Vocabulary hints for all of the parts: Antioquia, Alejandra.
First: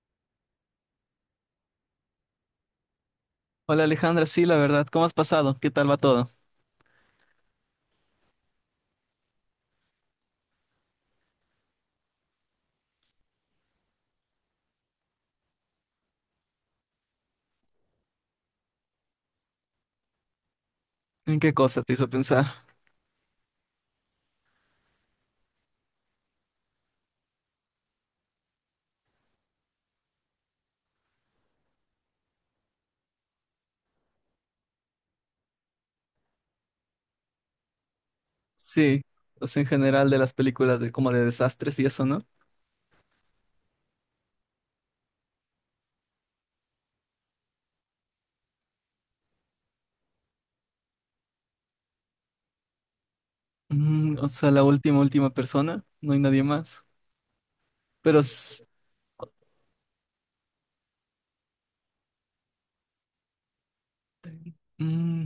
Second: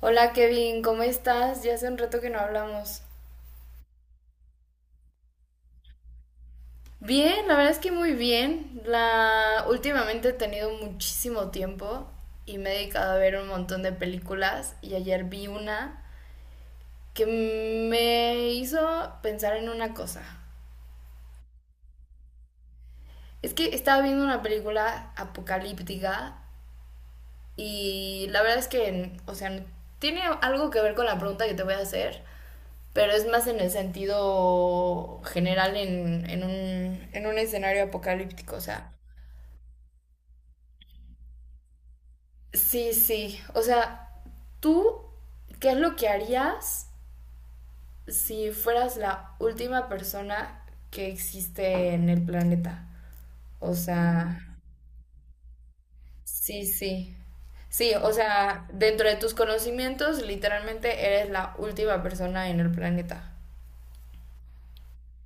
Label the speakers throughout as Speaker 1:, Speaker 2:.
Speaker 1: Hola Kevin, ¿cómo estás? Ya hace un rato que no hablamos.
Speaker 2: Hola Alejandra, sí, la verdad, ¿cómo has pasado? ¿Qué tal va todo?
Speaker 1: Bien, la verdad es que muy bien. La últimamente he tenido muchísimo tiempo y me he dedicado a ver un montón de películas y ayer vi una que me hizo pensar en una cosa.
Speaker 2: ¿En qué cosa te hizo pensar?
Speaker 1: Es que estaba viendo una película apocalíptica y la verdad es que, o sea, tiene algo que ver con la pregunta que te voy a hacer, pero es más en el sentido general en un escenario apocalíptico. O sea,
Speaker 2: Sí, o sea, en general de las películas de como de desastres y eso, ¿no?
Speaker 1: sí, sí. O sea, tú, ¿qué es lo que harías si fueras la última persona que existe en el planeta? O
Speaker 2: Mm, o
Speaker 1: sea,
Speaker 2: sea, la última, última persona, no hay nadie
Speaker 1: sí,
Speaker 2: más.
Speaker 1: sí. Sí, o
Speaker 2: Pero,
Speaker 1: sea, dentro de tus conocimientos, literalmente eres la última persona en el planeta.
Speaker 2: mm,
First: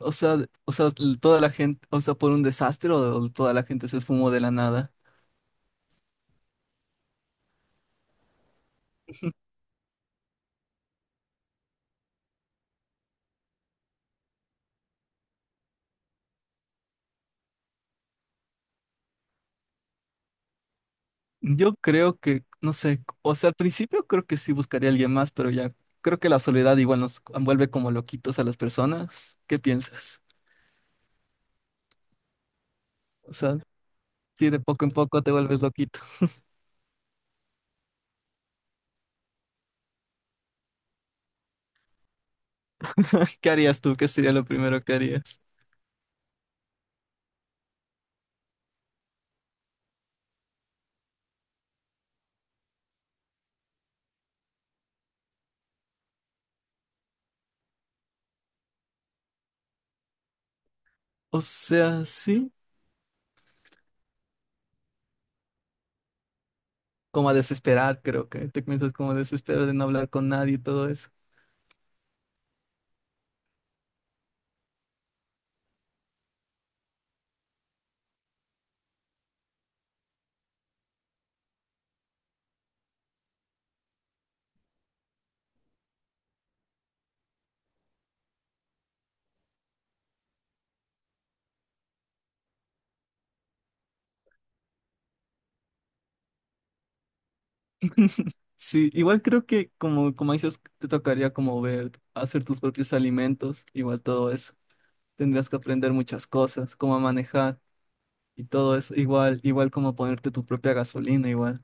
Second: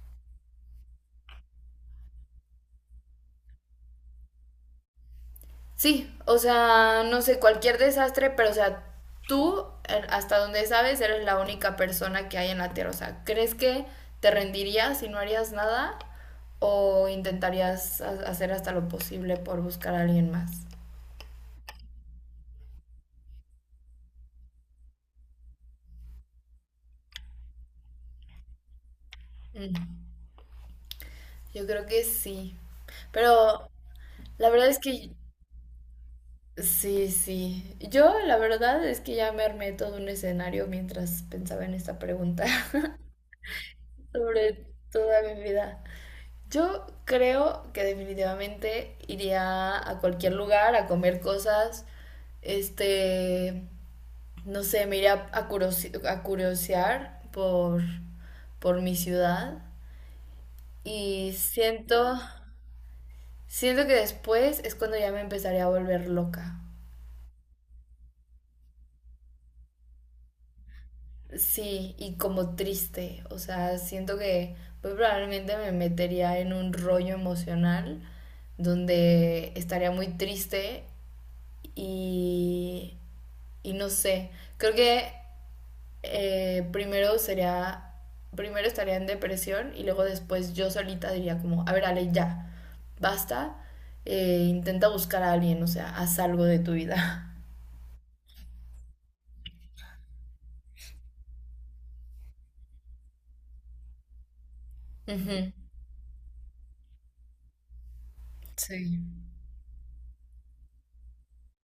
Speaker 2: o sea, o sea, toda la gente, o sea, por un desastre o toda la gente se esfumó de la nada.
Speaker 1: Sí, o sea, no sé, cualquier desastre, pero o sea, tú, hasta donde sabes, eres la única persona que hay en la Tierra. O sea, ¿crees que te rendirías y no harías nada? ¿O intentarías hacer hasta lo posible por buscar a alguien más?
Speaker 2: Yo creo que, no sé, o sea, al principio creo que sí buscaría a alguien más, pero ya creo que la soledad igual nos envuelve como loquitos a las personas. ¿Qué
Speaker 1: Mm,
Speaker 2: piensas?
Speaker 1: Yo creo que sí.
Speaker 2: O sea,
Speaker 1: Pero la
Speaker 2: si de
Speaker 1: verdad es
Speaker 2: poco en
Speaker 1: que
Speaker 2: poco te vuelves loquito.
Speaker 1: sí, sí. Yo la verdad es que ya me armé todo un escenario mientras pensaba en esta pregunta
Speaker 2: ¿Qué harías tú? ¿Qué sería lo
Speaker 1: sobre
Speaker 2: primero que
Speaker 1: toda
Speaker 2: harías?
Speaker 1: mi vida. Yo creo que definitivamente iría a cualquier lugar a comer cosas, este, no sé, me iría a, curiosear por mi ciudad y
Speaker 2: O sea, sí,
Speaker 1: siento que después es cuando ya me empezaría a volver loca.
Speaker 2: como a desesperar, creo que te comienzas como a desesperar de no hablar con nadie y todo eso.
Speaker 1: Sí, y como triste, o sea, siento que muy probablemente me metería en un rollo emocional donde estaría muy triste y Y no sé, creo que eh, primero sería, primero estaría en depresión y luego después yo solita diría como, a ver, Ale, ya, basta, intenta buscar a alguien, o sea, haz algo de tu vida.
Speaker 2: Sí, igual creo que como, como dices, te tocaría como ver, hacer tus propios alimentos, igual todo eso. Tendrías
Speaker 1: Ujú.
Speaker 2: que aprender muchas cosas, cómo manejar y todo eso,
Speaker 1: Sí,
Speaker 2: igual, igual como ponerte tu propia gasolina, igual.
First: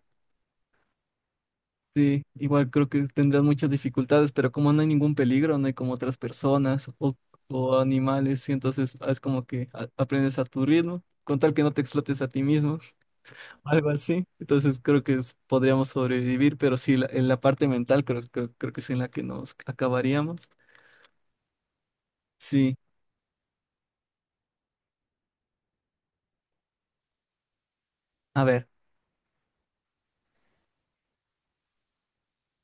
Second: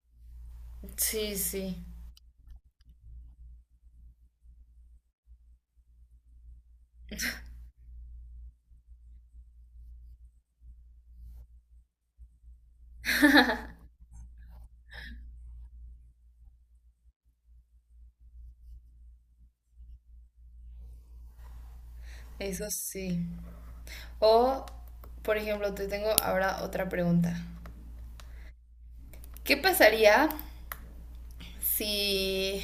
Speaker 1: sí, sí,
Speaker 2: Sí, igual creo que tendrás muchas dificultades, pero como no hay ningún peligro, no hay como otras personas o animales, y entonces es como que aprendes a tu ritmo, con tal que no te explotes a ti mismo, algo así. Entonces creo que podríamos sobrevivir, pero sí, la, en la parte mental creo que es en la que nos acabaríamos.
Speaker 1: eso
Speaker 2: Sí,
Speaker 1: sí. O, por ejemplo, te tengo ahora otra pregunta.
Speaker 2: a ver,
Speaker 1: ¿Qué pasaría si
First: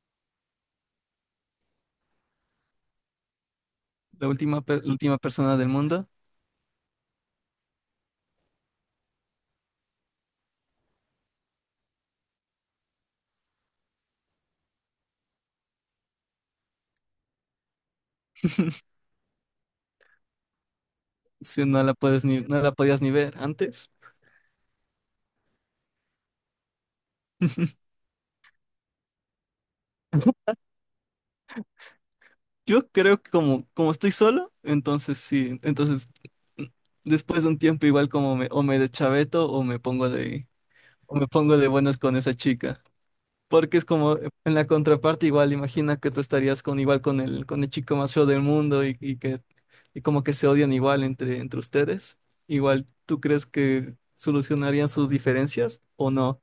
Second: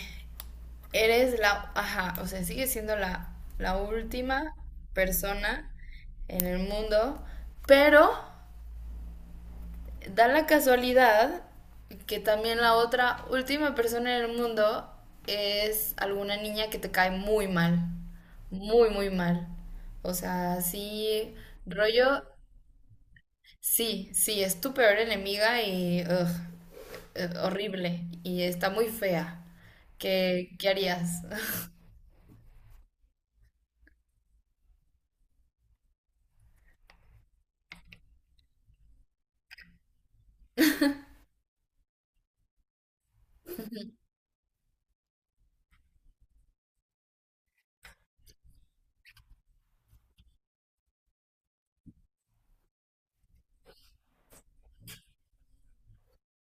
Speaker 1: eres ajá, o sea, sigues siendo la
Speaker 2: la
Speaker 1: última
Speaker 2: última, la última persona del
Speaker 1: persona
Speaker 2: mundo,
Speaker 1: en el mundo, pero da la casualidad que también la otra última persona en el mundo es alguna niña que te cae muy mal, muy, muy mal. O sea, sí,
Speaker 2: si no la
Speaker 1: rollo,
Speaker 2: puedes ni, no la podías ni ver antes.
Speaker 1: sí, sí, es tu peor enemiga y ugh, horrible y está muy fea. ¿Qué, qué harías?
Speaker 2: Yo creo que como, como estoy solo, entonces sí, entonces después de un tiempo igual como me, o me deschaveto o me pongo de, o me pongo de buenas con esa chica. Porque es como en la contraparte igual, imagina que tú estarías con igual con el chico más feo del mundo y que y como que se odian igual entre, entre ustedes. Igual, ¿tú crees que solucionarían sus diferencias o no?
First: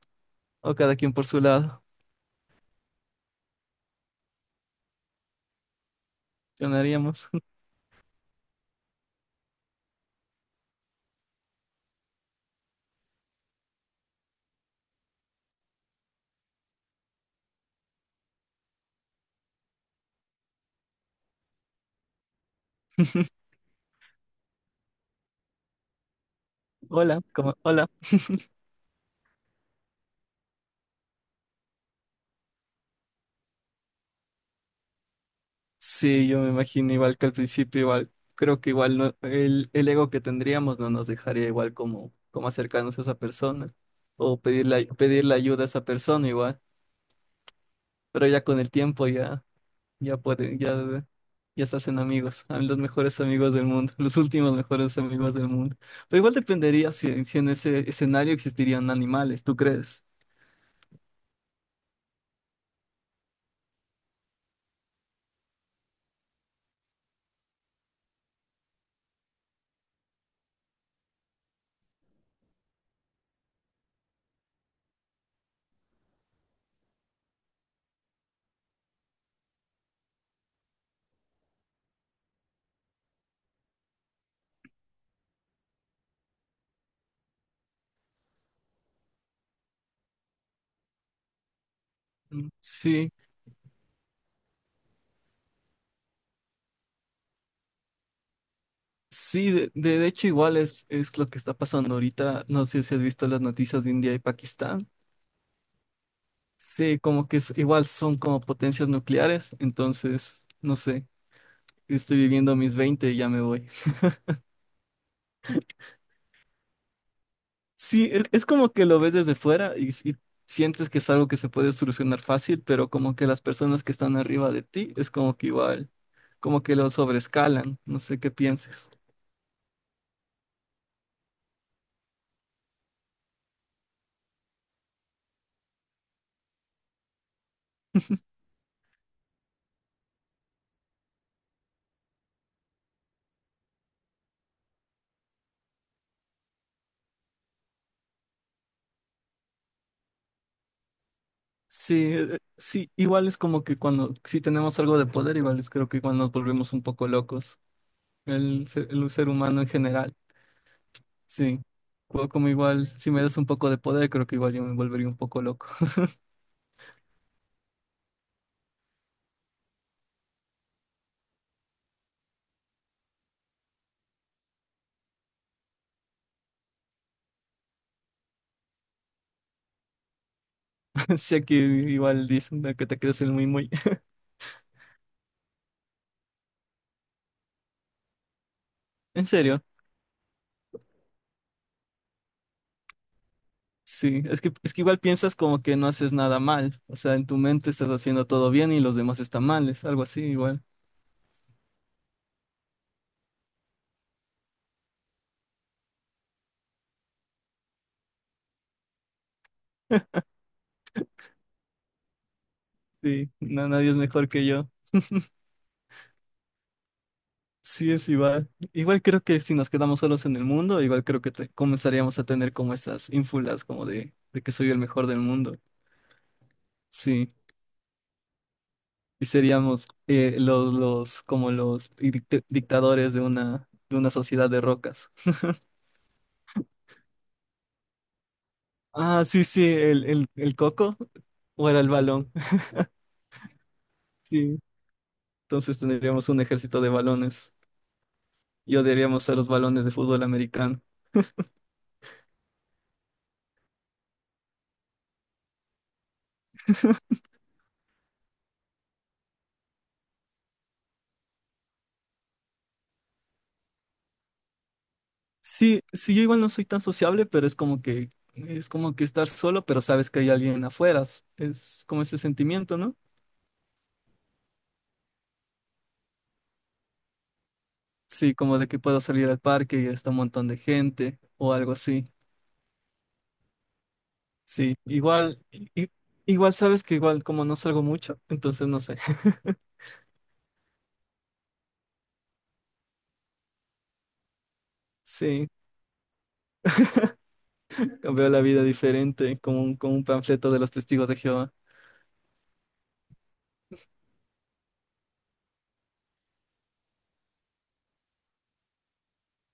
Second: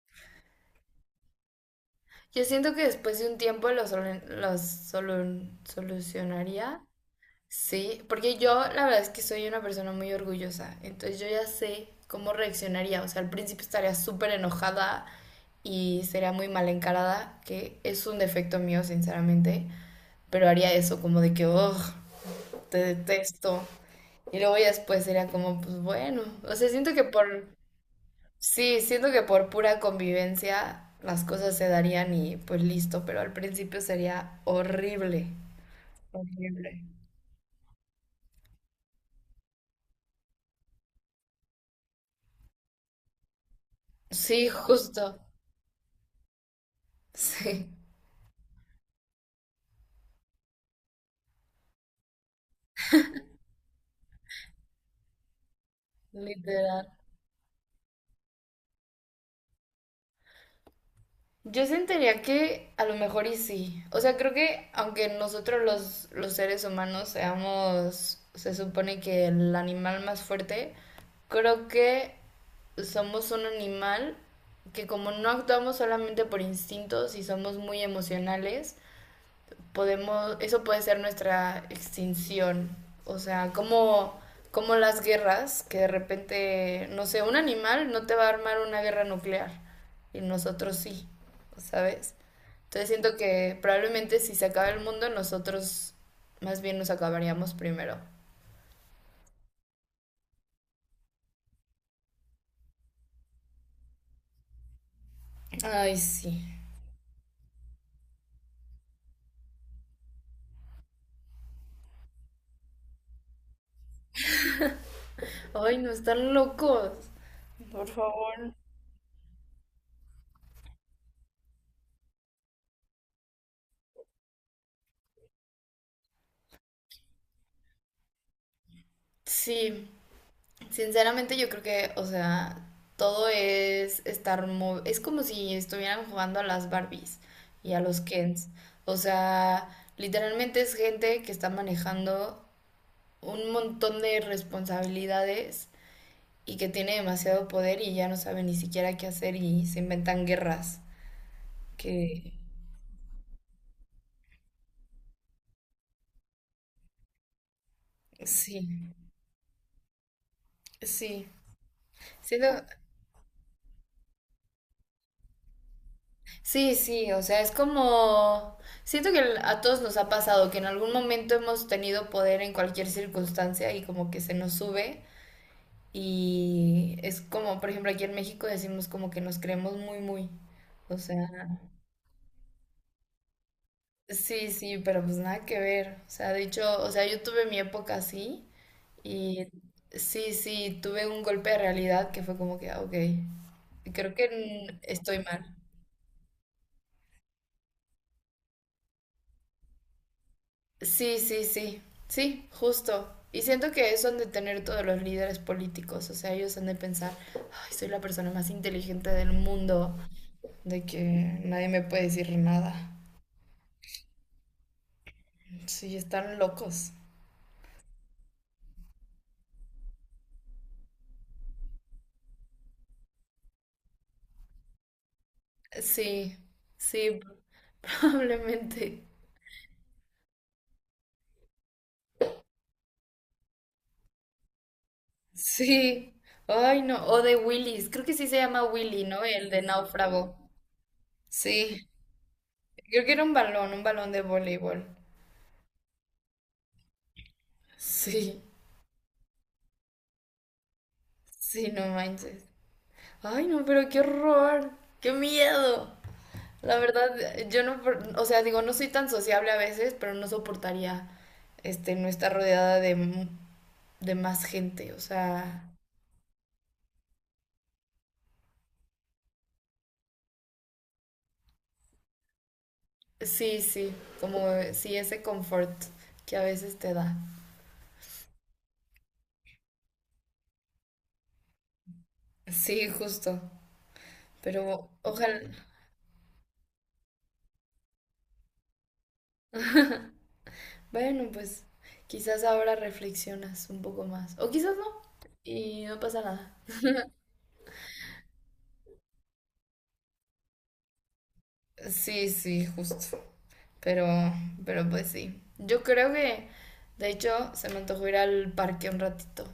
Speaker 2: O cada quien por su lado.
Speaker 1: Yo siento que después de un tiempo solu- los solucionaría.
Speaker 2: Solucionaríamos.
Speaker 1: Sí, porque yo la verdad es que soy una persona muy orgullosa, entonces yo ya sé cómo reaccionaría. O sea, al principio estaría súper enojada y sería muy mal encarada, que es un defecto mío, sinceramente, pero haría eso como de que, oh, te detesto. Y luego ya después sería como, pues bueno, o sea, siento que
Speaker 2: Hola,
Speaker 1: por
Speaker 2: como, hola.
Speaker 1: sí, siento que por pura convivencia las cosas se darían y pues listo, pero al principio sería horrible.
Speaker 2: Sí, yo me
Speaker 1: Horrible.
Speaker 2: imagino igual que al principio, igual, creo que igual no, el ego que tendríamos no nos dejaría igual como, como acercarnos a esa persona o
Speaker 1: Sí,
Speaker 2: pedirle,
Speaker 1: justo.
Speaker 2: pedirle ayuda a esa persona igual,
Speaker 1: Sí,
Speaker 2: pero ya con el tiempo ya, ya pueden, ya, ya se hacen amigos, mí los mejores amigos del mundo, los últimos mejores amigos del mundo. Pero igual
Speaker 1: literal.
Speaker 2: dependería si, si en ese escenario existirían animales, ¿tú crees?
Speaker 1: Yo sentiría que a lo mejor y sí. O sea, creo que aunque nosotros los seres humanos seamos, se supone que el animal más fuerte, creo que somos un animal que como no actuamos solamente por instintos y somos muy emocionales, podemos, eso puede ser nuestra extinción. O sea, como, como las guerras, que de repente, no sé, un animal no te va a armar una guerra nuclear y nosotros sí, ¿sabes?
Speaker 2: Mm,
Speaker 1: Entonces
Speaker 2: sí,
Speaker 1: siento que probablemente si se acaba el mundo, nosotros más bien nos acabaríamos primero.
Speaker 2: sí, de, de hecho igual es lo que está pasando ahorita. No sé si has visto las noticias de India y Pakistán.
Speaker 1: Ay, sí.
Speaker 2: Sí, como que igual son como potencias nucleares, entonces, no sé, estoy viviendo mis 20 y ya me voy.
Speaker 1: Ay, no están locos. Por
Speaker 2: Sí,
Speaker 1: favor.
Speaker 2: es como que lo ves desde fuera y sientes que es algo que se puede solucionar fácil, pero como que las personas que están arriba de ti es como que igual, como que lo sobrescalan, no sé qué pienses.
Speaker 1: Sí, sinceramente yo creo que, o sea, todo es estar... Es como si estuvieran jugando a las Barbies y a los Kens. O sea, literalmente es gente que está manejando un montón de responsabilidades y que tiene demasiado poder y ya no sabe ni siquiera qué hacer y se inventan guerras.
Speaker 2: Sí,
Speaker 1: Que...
Speaker 2: sí, igual es como que cuando, si tenemos algo de poder, igual es creo que igual nos volvemos un poco locos, el,
Speaker 1: Sí,
Speaker 2: el ser humano en general.
Speaker 1: sí.
Speaker 2: Sí, o como
Speaker 1: Siento,
Speaker 2: igual, si me das un poco de poder, creo que igual yo me volvería un poco loco.
Speaker 1: sí, sí, o sea, es como... Siento que a todos nos ha pasado que en algún momento hemos tenido poder en cualquier circunstancia y como que se nos sube y es como, por ejemplo, aquí en México decimos como que nos creemos muy, muy. O sea,
Speaker 2: Si aquí igual dicen de que te crees el muy muy.
Speaker 1: sí, sí, pero pues nada que ver. O sea, de hecho, o sea, yo tuve mi época así
Speaker 2: En
Speaker 1: y
Speaker 2: serio,
Speaker 1: sí, sí, tuve un golpe de realidad que fue como que, ah, ok, creo
Speaker 2: sí,
Speaker 1: que
Speaker 2: es que igual
Speaker 1: estoy
Speaker 2: piensas
Speaker 1: mal.
Speaker 2: como que no haces nada mal, o sea, en tu mente estás haciendo todo bien y los demás están mal, es algo así igual.
Speaker 1: Sí, sí, sí, sí, justo. Y siento que eso han de tener todos los líderes políticos, o sea, ellos han de pensar, ay, soy la persona más inteligente del mundo, de que nadie me puede decir nada.
Speaker 2: Sí, no, nadie es mejor que yo.
Speaker 1: Sí, están locos.
Speaker 2: Sí, es igual. Igual creo que si nos quedamos solos en el mundo, igual creo que comenzaríamos a tener como esas ínfulas como de que soy el mejor del mundo.
Speaker 1: Sí, sí,
Speaker 2: Sí.
Speaker 1: probablemente.
Speaker 2: Y seríamos los, como los dictadores de una sociedad de rocas.
Speaker 1: Sí, ay, no, o de Willis, creo que sí se llama Willy, ¿no?
Speaker 2: Ah, sí,
Speaker 1: El de
Speaker 2: sí,
Speaker 1: náufrago.
Speaker 2: el coco o era
Speaker 1: Sí,
Speaker 2: el balón.
Speaker 1: creo que era un balón de
Speaker 2: Sí.
Speaker 1: voleibol.
Speaker 2: Entonces tendríamos un ejército de balones
Speaker 1: Sí,
Speaker 2: y odiaríamos a los balones de fútbol americano.
Speaker 1: sí, no manches. Ay, no, pero qué horror, qué miedo. La verdad, yo no, o sea, digo, no soy tan sociable a veces, pero no soportaría, no estar rodeada de más gente. O sea,
Speaker 2: Sí, sí, yo igual no soy tan sociable, pero es como que estar solo, pero sabes que hay alguien afuera. Es como ese sentimiento, ¿no?
Speaker 1: sí, sí, como sí, ese confort que a veces te da.
Speaker 2: Sí, como de que puedo salir al parque y está un montón de gente o algo así.
Speaker 1: Sí, justo.
Speaker 2: Sí,
Speaker 1: Pero
Speaker 2: igual,
Speaker 1: ojalá,
Speaker 2: i- igual sabes que igual como no salgo mucho, entonces no sé.
Speaker 1: bueno, pues quizás ahora reflexionas un poco más. O quizás no,
Speaker 2: Sí,
Speaker 1: y no pasa nada.
Speaker 2: veo la vida diferente, como un panfleto de los testigos de Jehová.
Speaker 1: Sí, sí, justo. Pero, pero pues sí. Yo creo que, de hecho, se me antojó ir al parque un ratito.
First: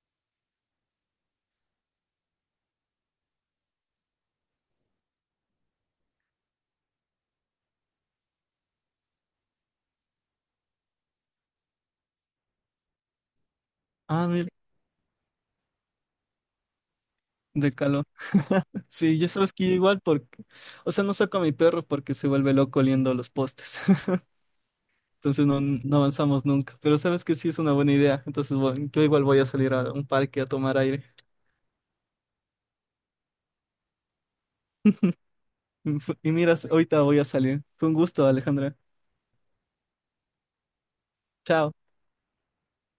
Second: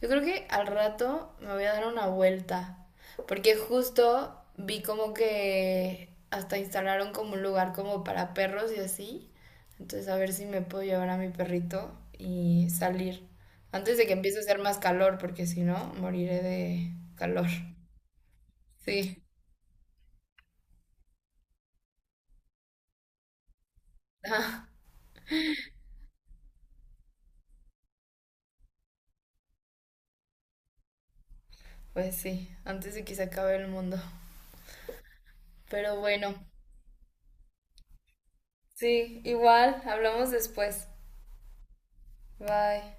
Speaker 1: Yo creo que al rato me voy a dar una vuelta. Porque justo vi como que hasta instalaron como un lugar como para perros y así. Entonces a ver si me puedo llevar a mi perrito y salir. Antes de que
Speaker 2: Ah,
Speaker 1: empiece a
Speaker 2: mira,
Speaker 1: hacer más calor, porque si no, moriré de calor.
Speaker 2: de calor.
Speaker 1: Sí.
Speaker 2: Sí, yo sabes que igual porque, o sea, no saco a mi perro porque se vuelve loco oliendo los postes.
Speaker 1: Ah,
Speaker 2: Entonces no, no avanzamos nunca. Pero sabes que sí es una buena idea. Entonces yo igual voy a salir a un parque a tomar aire.
Speaker 1: pues sí, antes de que se acabe el mundo. Pero
Speaker 2: Y
Speaker 1: bueno.
Speaker 2: miras, ahorita voy a salir. Fue un gusto, Alejandra.
Speaker 1: Sí, igual, hablamos después.
Speaker 2: Chao.
Speaker 1: Bye.